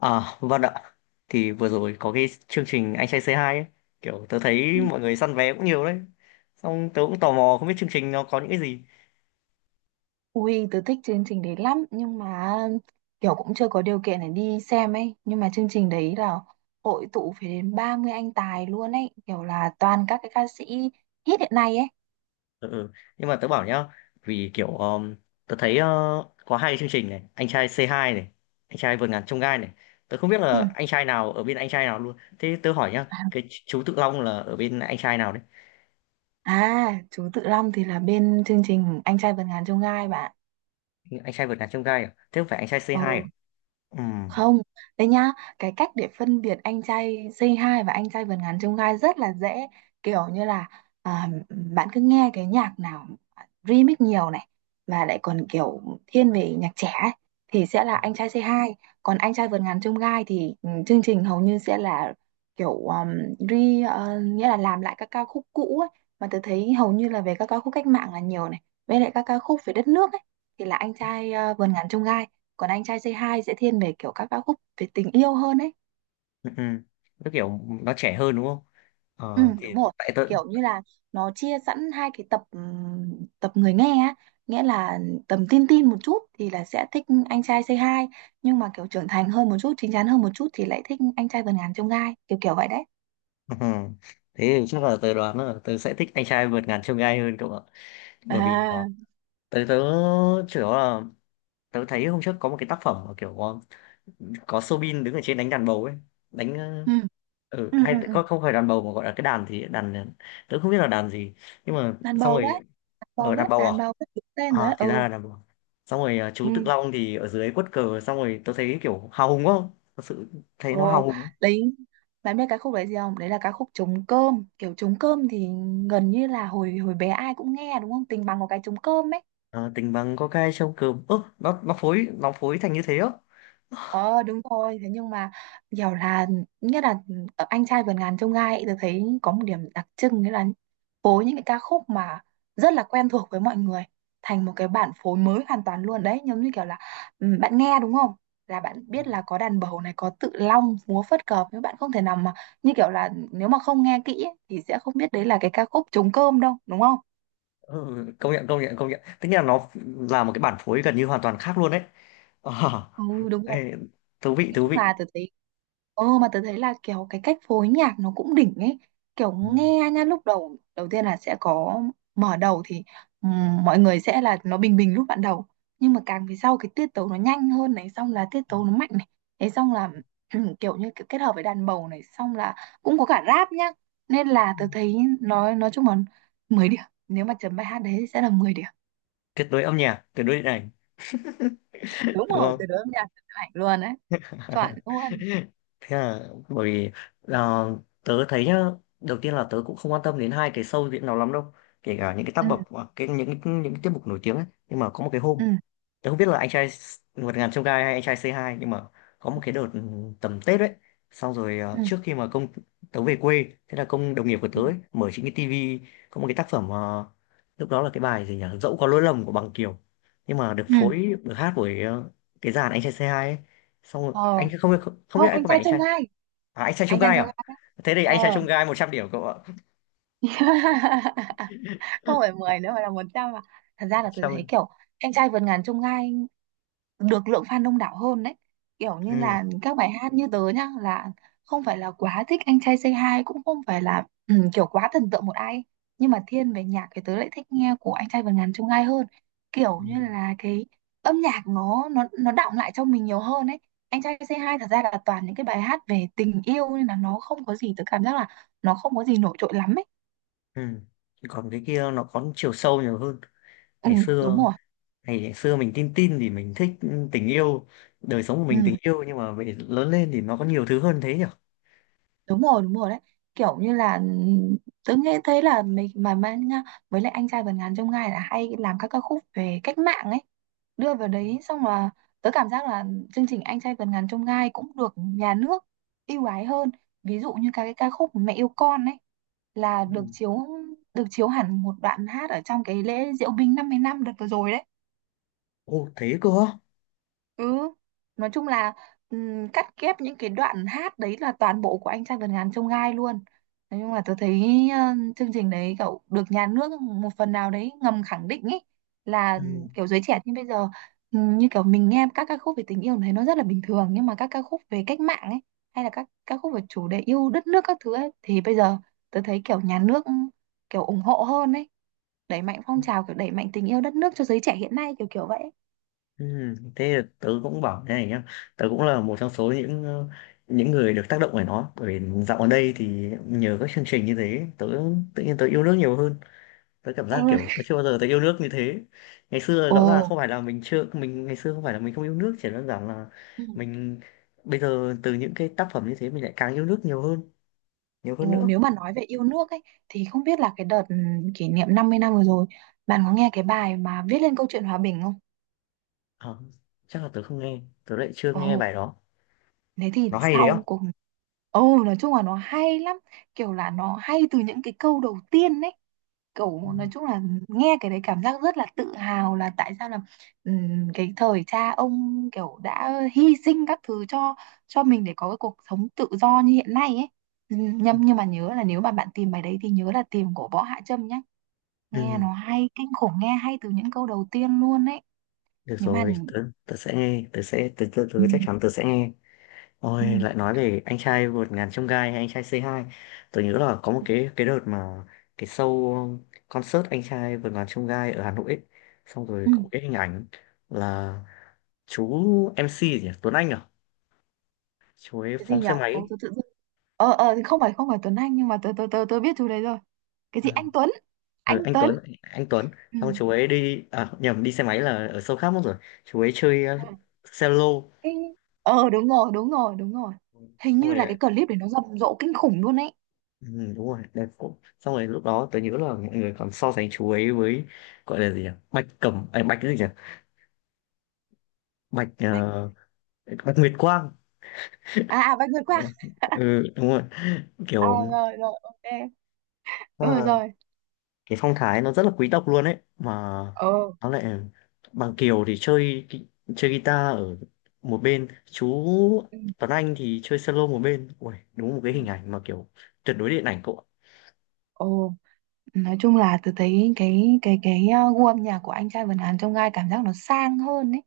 À, vâng ạ. Thì vừa rồi có cái chương trình Anh trai C2 ấy. Kiểu tớ thấy mọi người săn vé cũng nhiều đấy. Xong tớ cũng tò mò không biết chương trình nó có những cái gì. Ui, tớ thích chương trình đấy lắm, nhưng mà kiểu cũng chưa có điều kiện để đi xem ấy. Nhưng mà chương trình đấy là hội tụ phải đến 30 anh tài luôn ấy, kiểu là toàn các cái ca sĩ hit hiện nay ấy. Ừ. Ừ. Nhưng mà tớ bảo nhá, vì kiểu tớ thấy có hai cái chương trình này, Anh trai C2 này, Anh trai vượt ngàn chông gai này. Tớ không biết Ừ. là anh trai nào ở bên anh trai nào luôn. Thế tớ hỏi nhá, cái chú Tự Long là ở bên anh trai nào đấy? À, chú Tự Long thì là bên chương trình Anh trai vượt ngàn chông gai bạn. Anh trai vượt ngàn chông gai à? Thế không phải anh trai Ừ, C2 à? Ừ. không. Đấy nhá, cái cách để phân biệt anh trai Say Hi và anh trai vượt ngàn chông gai rất là dễ, kiểu như là à, bạn cứ nghe cái nhạc nào remix nhiều này, mà lại còn kiểu thiên về nhạc trẻ ấy, thì sẽ là anh trai C2. Còn anh trai vượt ngàn chông gai thì chương trình hầu như sẽ là kiểu nghĩa là làm lại các ca khúc cũ ấy, mà tôi thấy hầu như là về các ca khúc cách mạng là nhiều này, với lại các ca khúc về đất nước ấy, thì là anh trai vườn ngàn chông gai. Còn anh trai C2 sẽ thiên về kiểu các ca khúc về tình yêu hơn ấy. Ừ. Ừ. Nó kiểu nó trẻ hơn đúng không? Ừ, Ờ, thì đúng rồi, tại tớ. kiểu như là nó chia sẵn hai cái tập, tập người nghe á, nghĩa là tầm teen teen một chút thì là sẽ thích anh trai Say Hi, nhưng mà kiểu trưởng thành hơn một chút, chín chắn hơn một chút thì lại thích anh trai vượt ngàn chông gai, kiểu kiểu vậy đấy. Ừ. Thế thì chắc là tớ đoán là tớ sẽ thích anh trai vượt ngàn chông gai hơn cậu ạ. Bởi vì À, tớ tớ chủ yếu là tớ thấy hôm trước có một cái tác phẩm mà kiểu có Soobin đứng ở trên đánh đàn bầu ấy, đánh ừ, ừ, hay ừ, ừ. có không phải đàn bầu mà gọi là cái đàn thì đàn tớ không biết là đàn gì. Nhưng mà Đàn xong bầu đấy, rồi đàn ở bầu đàn đấy, bầu à? đàn bầu đấy, đúng tên rồi À đấy, thì ra ừ. là đàn bầu. Xong rồi chú Tự Ừ. Long thì ở dưới quất cờ xong rồi tớ thấy kiểu hào hùng quá. Thật sự thấy nó hào Ồ, hùng. đấy, bạn biết cái khúc đấy gì không? Đấy là ca khúc Trống Cơm. Kiểu trống cơm thì gần như là hồi hồi bé ai cũng nghe đúng không, tình bằng có cái trống cơm ấy. Ờ, tình bằng có cái trông cơm ớ nó phối thành như thế á. Ờ, đúng rồi, thế nhưng mà kiểu là, nghĩa là ở anh trai vượt ngàn chông gai ấy, tôi thấy có một điểm đặc trưng, nghĩa là phối những cái ca khúc mà rất là quen thuộc với mọi người thành một cái bản phối mới hoàn toàn luôn đấy, giống như kiểu là bạn nghe đúng không, là bạn biết là có đàn bầu này, có Tự Long múa phất cờ, nhưng bạn không thể nào mà, như kiểu là nếu mà không nghe kỹ ấy, thì sẽ không biết đấy là cái ca khúc Trống Cơm đâu đúng không? Ừ, công nhận công nhận công nhận, tức là nó là một cái bản phối gần như hoàn toàn khác luôn đấy. Ờ, Ừ, đúng rồi, ê, thú vị nói thú chung vị. là tớ thấy. Ờ, mà tớ thấy là kiểu cái cách phối nhạc nó cũng đỉnh ấy. Kiểu Ừ. nghe nha, lúc đầu, đầu tiên là sẽ có mở đầu thì mọi người sẽ là nó bình bình lúc ban đầu. Nhưng mà càng về sau cái tiết tấu nó nhanh hơn này, xong là tiết tấu nó mạnh này. Thế xong là kiểu như kiểu kết hợp với đàn bầu này, xong là cũng có cả rap nhá. Nên là tớ thấy nói chung là 10 điểm. Nếu mà chấm bài hát đấy thì sẽ là 10 điểm. Tuyệt đối âm nhạc, tuyệt đối điện ảnh, Đúng đúng rồi, không? từ đó âm nhạc tuyệt hạnh luôn đấy. Chuẩn luôn. Thế là bởi vì là tớ thấy nhá, đầu tiên là tớ cũng không quan tâm đến hai cái show diễn nào lắm đâu, kể cả những cái tác Ừ, phẩm, à, cái những cái tiết mục nổi tiếng ấy. Nhưng mà có một cái ừ, hôm tớ không biết là anh trai vượt ngàn chông gai hay anh trai C2, nhưng mà có một cái đợt tầm Tết ấy. Xong rồi ừ, trước khi mà công tớ về quê, thế là công đồng nghiệp của tớ ừ. ấy mở chính cái tivi. Có một cái tác phẩm, lúc đó là cái bài gì nhỉ, dẫu có lỗi lầm của Bằng Kiều, nhưng mà được Ừ. phối, được hát bởi cái dàn anh trai C2 ấy. Xong rồi, Ờ, anh không không, không biết, không, anh anh có vẻ trai anh trong trai, gai, à, anh trai anh chông trai gai trong gai à. đấy. Thế thì anh trai Ờ. chông gai 100 điểm cậu ạ. Không Ừ. phải 10 nữa mà là 100 à? Thật ra là tôi thấy 100. kiểu anh trai vượt ngàn chông gai được lượng fan đông đảo hơn đấy, kiểu như Ừ. là các bài hát, như tớ nhá, là không phải là quá thích anh trai Say Hi, cũng không phải là kiểu quá thần tượng một ai, nhưng mà thiên về nhạc thì tớ lại thích nghe của anh trai vượt ngàn chông gai hơn. Kiểu Ừ. như là cái âm nhạc nó đọng lại trong mình nhiều hơn ấy. Anh trai Say Hi thật ra là toàn những cái bài hát về tình yêu, nên là nó không có gì, tớ cảm giác là nó không có gì nổi trội lắm ấy. Ừ. Còn cái kia nó có chiều sâu nhiều hơn Ừ, ngày đúng xưa. rồi, Ngày xưa mình tin tin thì mình thích tình yêu, đời sống của ừ, mình tình yêu, nhưng mà về lớn lên thì nó có nhiều thứ hơn thế nhỉ. đúng rồi, đúng rồi đấy, kiểu như là tớ nghe thấy là mình mà nha. Với lại anh trai vượt ngàn chông gai là hay làm các ca khúc về cách mạng ấy, đưa vào đấy, xong là tớ cảm giác là chương trình anh trai vượt ngàn chông gai cũng được nhà nước ưu ái hơn. Ví dụ như các cái ca khúc Mẹ Yêu Con ấy là Ừ. Được chiếu hẳn một đoạn hát ở trong cái lễ diễu binh 50 năm đợt vừa rồi đấy. Ô, thế cơ á. Ừ, nói chung là cắt ghép những cái đoạn hát đấy là toàn bộ của anh trai vượt ngàn chông gai luôn. Nói chung là tôi thấy ờ, chương trình đấy cậu được nhà nước một phần nào đấy ngầm khẳng định ấy, là Ừ. kiểu giới trẻ như bây giờ, như kiểu mình nghe các ca khúc về tình yêu thấy nó rất là bình thường, nhưng mà các ca khúc về cách mạng ấy, hay là các ca khúc về chủ đề yêu đất nước các thứ ấy, thì bây giờ tôi thấy kiểu nhà nước kiểu ủng hộ hơn ấy, đẩy mạnh phong trào, kiểu đẩy mạnh tình yêu đất nước cho giới trẻ hiện nay kiểu kiểu vậy. Ừ, thế là tớ cũng bảo thế này nhá, tớ cũng là một trong số những người được tác động bởi nó, bởi vì dạo gần đây thì nhờ các chương trình như thế, tớ tự nhiên tớ yêu nước nhiều hơn. Tớ cảm Ừ. giác kiểu tớ chưa bao giờ tớ yêu nước như thế. Ngày xưa Ồ. rõ ràng không phải là mình, ngày xưa không phải là mình không yêu nước, chỉ đơn giản là mình bây giờ từ những cái tác phẩm như thế mình lại càng yêu nước nhiều hơn, nhiều hơn Ồ, nữa. nếu mà nói về yêu nước ấy, thì không biết là cái đợt kỷ niệm 50 năm vừa rồi bạn có nghe cái bài mà viết lên câu chuyện hòa bình không? Ờ, chắc là tớ lại chưa nghe Ồ, bài đó. thế thì Nó hay đấy sau không? cùng. Ồ, nói chung là nó hay lắm, kiểu là nó hay từ những cái câu đầu tiên ấy, kiểu nói chung là nghe cái đấy cảm giác rất là tự hào, là tại sao là cái thời cha ông kiểu đã hy sinh các thứ cho mình để có cái cuộc sống tự do như hiện nay ấy. Nhưng mà nhớ là nếu mà bạn tìm bài đấy thì nhớ là tìm của Võ Hạ Trâm nhá, nghe Ừ. nó hay kinh khủng, nghe hay từ những câu đầu tiên luôn ấy. Được Nhưng mà rồi, tớ sẽ nghe, ừ, tớ chắc chắn tớ sẽ nghe. ừ, Ôi, lại nói về anh trai vượt ngàn chông gai hay anh trai C2, tớ nhớ là có một cái đợt mà cái show concert anh trai vượt ngàn chông gai ở Hà Nội ấy. Xong rồi ừ. có một cái hình ảnh là chú MC gì nhỉ? Tuấn Anh à? Chú ấy Cái gì phóng nhỉ. xe máy Ủa, ấy. tự tự dưng- thì không phải, không phải Tuấn Anh, nhưng mà tớ tớ tớ tôi biết chú đấy rồi. Cái Ừ. gì anh Tuấn, Ừ, anh anh Tuấn. Tuấn, anh Tuấn. Ừ. Xong chú ấy đi, à nhầm, đi xe máy là ở show khác mất rồi. Chú ấy chơi cello. cái ờ Đúng rồi, đúng rồi, đúng rồi, hình Xong như là rồi. cái clip để nó rầm rộ kinh khủng luôn ấy. Ừ, đúng rồi, đẹp cũng, xong rồi lúc đó tớ nhớ là mọi người còn so sánh chú ấy với, gọi là gì nhỉ, bạch cẩm à, bạch cái gì nhỉ, bạch Bạch. Bạch Nguyệt Quang. À, à, Bạch vượt qua. Ừ, ừ, đúng rồi, À, kiểu, rồi, rồi, ok. Ừ, à, rồi. cái phong thái nó rất là quý tộc luôn ấy mà. Ờ. Nó lại, Bằng Kiều thì chơi chơi guitar ở một bên, chú Ừ. Tuấn Anh thì chơi solo một bên. Ui, đúng một cái Ừ. hình ảnh mà kiểu tuyệt đối điện ảnh cậu ạ. Ồ. Nói chung là tôi thấy cái gu âm nhạc của anh trai Vân Hàn trong gai cảm giác nó sang hơn ấy.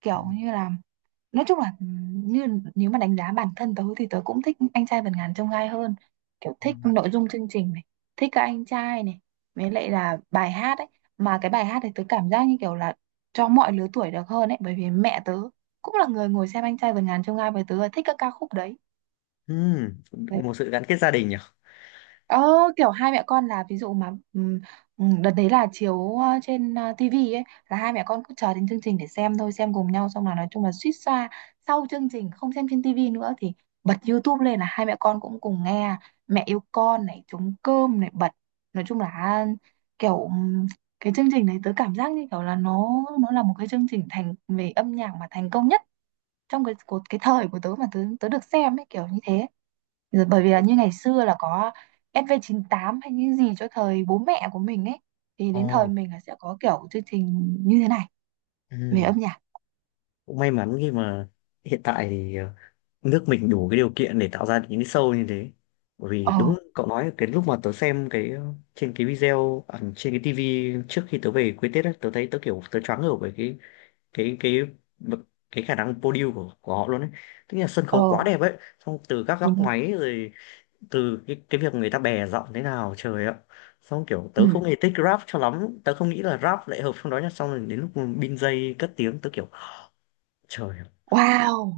Kiểu như là, nói chung là, ừ, như nếu mà đánh giá bản thân tớ thì tớ cũng thích anh trai Vân Hàn trong gai hơn. Kiểu thích nội dung chương trình này, thích các anh trai này, với lại là bài hát ấy. Mà cái bài hát thì tớ cảm giác như kiểu là cho mọi lứa tuổi được hơn ấy, bởi vì mẹ tớ cũng là người ngồi xem anh trai Vân Hàn trong gai với tớ là thích các ca khúc đấy. Ừ, một sự gắn kết gia đình nhỉ. Ờ, kiểu hai mẹ con là ví dụ mà, đợt đấy là chiếu trên TV ấy, là hai mẹ con cứ chờ đến chương trình để xem thôi, xem cùng nhau, xong là nói chung là suýt xoa. Sau chương trình không xem trên TV nữa thì bật YouTube lên là hai mẹ con cũng cùng nghe Mẹ Yêu Con này, Trống Cơm này bật, nói chung là kiểu cái chương trình này tớ cảm giác như kiểu là nó là một cái chương trình thành về âm nhạc mà thành công nhất, trong cái của cái thời của tớ mà tớ tớ được xem ấy, kiểu như thế rồi, bởi vì là như ngày xưa là có SV98 hay những gì cho thời bố mẹ của mình ấy, thì đến thời Ồ, mình là sẽ có kiểu chương trình như thế này về ừ. âm nhạc. Cũng may mắn khi mà hiện tại thì nước mình đủ cái điều kiện để tạo ra được những cái show như thế. Bởi vì Ờ, đúng cậu nói, cái lúc mà tớ xem cái, trên cái video, à, trên cái tivi trước khi tớ về quê Tết á, tớ thấy tớ kiểu tớ choáng ngợp bởi cái cái cái khả năng podium của họ luôn ấy, tức là sân ờ, khấu quá đẹp ấy. Xong từ các đúng góc rồi. máy rồi, từ cái việc người ta bè giọng thế nào, trời ạ. Xong kiểu Ừ. tớ không hề thích rap cho lắm, tớ không nghĩ là rap lại hợp trong đó nhá, xong rồi đến lúc bin dây cất tiếng tớ kiểu, trời ạ, Wow.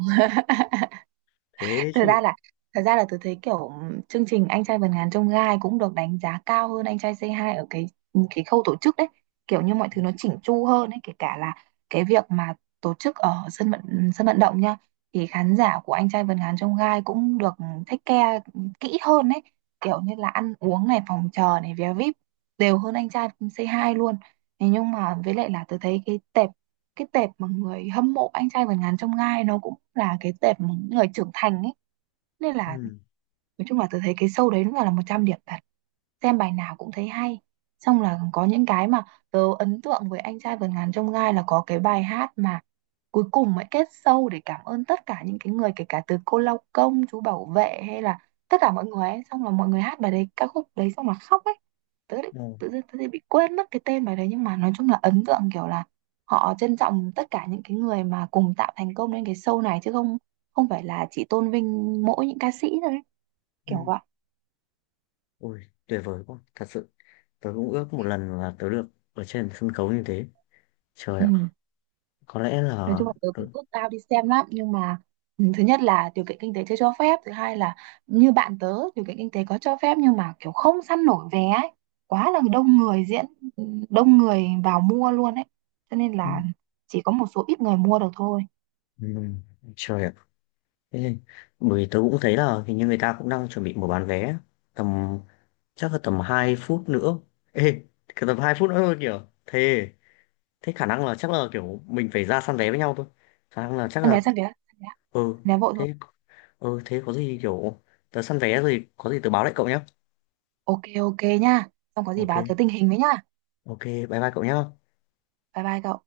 thế thật ra chứ. là Thật ra là tôi thấy kiểu chương trình anh trai vượt ngàn chông gai cũng được đánh giá cao hơn anh trai C2 ở cái khâu tổ chức đấy, kiểu như mọi Ừ. thứ nó chỉnh chu hơn đấy, kể cả là cái việc mà tổ chức ở sân vận động nha, thì khán giả của anh trai vượt ngàn chông gai cũng được take care kỹ hơn đấy, kiểu như là ăn uống này, phòng chờ này, vé VIP đều hơn anh trai C2 luôn. Thế nhưng mà với lại là tôi thấy cái tệp mà người hâm mộ anh trai vượt ngàn chông gai nó cũng là cái tệp mà những người trưởng thành ấy, nên là nói chung là tôi thấy cái show đấy đúng là 100 điểm thật, xem bài nào cũng thấy hay. Xong là có những cái mà tớ ấn tượng với anh trai vượt ngàn chông gai là có cái bài hát mà cuối cùng mới kết show để cảm ơn tất cả những cái người, kể cả từ cô lao công, chú bảo vệ, hay là tất cả mọi người ấy, xong là mọi người hát bài đấy, ca khúc đấy, xong là khóc ấy. tớ lại- Ừ. Tự dưng tớ lại bị quên mất cái tên bài đấy, nhưng mà nói chung là ấn tượng kiểu là họ trân trọng tất cả những cái người mà cùng tạo thành công lên cái show này, chứ không, không phải là chỉ tôn vinh mỗi những ca sĩ thôi, kiểu Ừ. vậy. Ôi, tuyệt vời quá. Thật sự, tớ cũng ước một lần là tớ được ở trên sân khấu như thế. Trời Ừ, ạ, có lẽ nói là. chung là tớ Ừ. cũng ước ao đi xem lắm, nhưng mà thứ nhất là điều kiện kinh tế chưa cho phép, thứ hai là như bạn tớ điều kiện kinh tế có cho phép nhưng mà kiểu không săn nổi vé ấy, quá là đông người diễn, ừ, đông người vào mua luôn ấy, cho nên Ừ. là chỉ có một số ít người mua được thôi. Ừ. Trời ạ. Thế, bởi vì tớ cũng thấy là hình như người ta cũng đang chuẩn bị mở bán vé. Tầm, chắc là tầm 2 phút nữa. Ê, cái tầm 2 phút nữa thôi kìa. Thế, thế, khả năng là chắc là kiểu mình phải ra săn vé với nhau thôi. Khả năng là chắc Săn là. vé, săn vé, săn vé, Ừ, săn vé vội rồi. thế, ừ, thế có gì kiểu. Tớ săn vé rồi, có gì tớ báo lại cậu nhé. Ok, ok nha, xong có gì Ok. báo tớ tình hình với nha. Ok, bye bye cậu nhé. Bye bye cậu.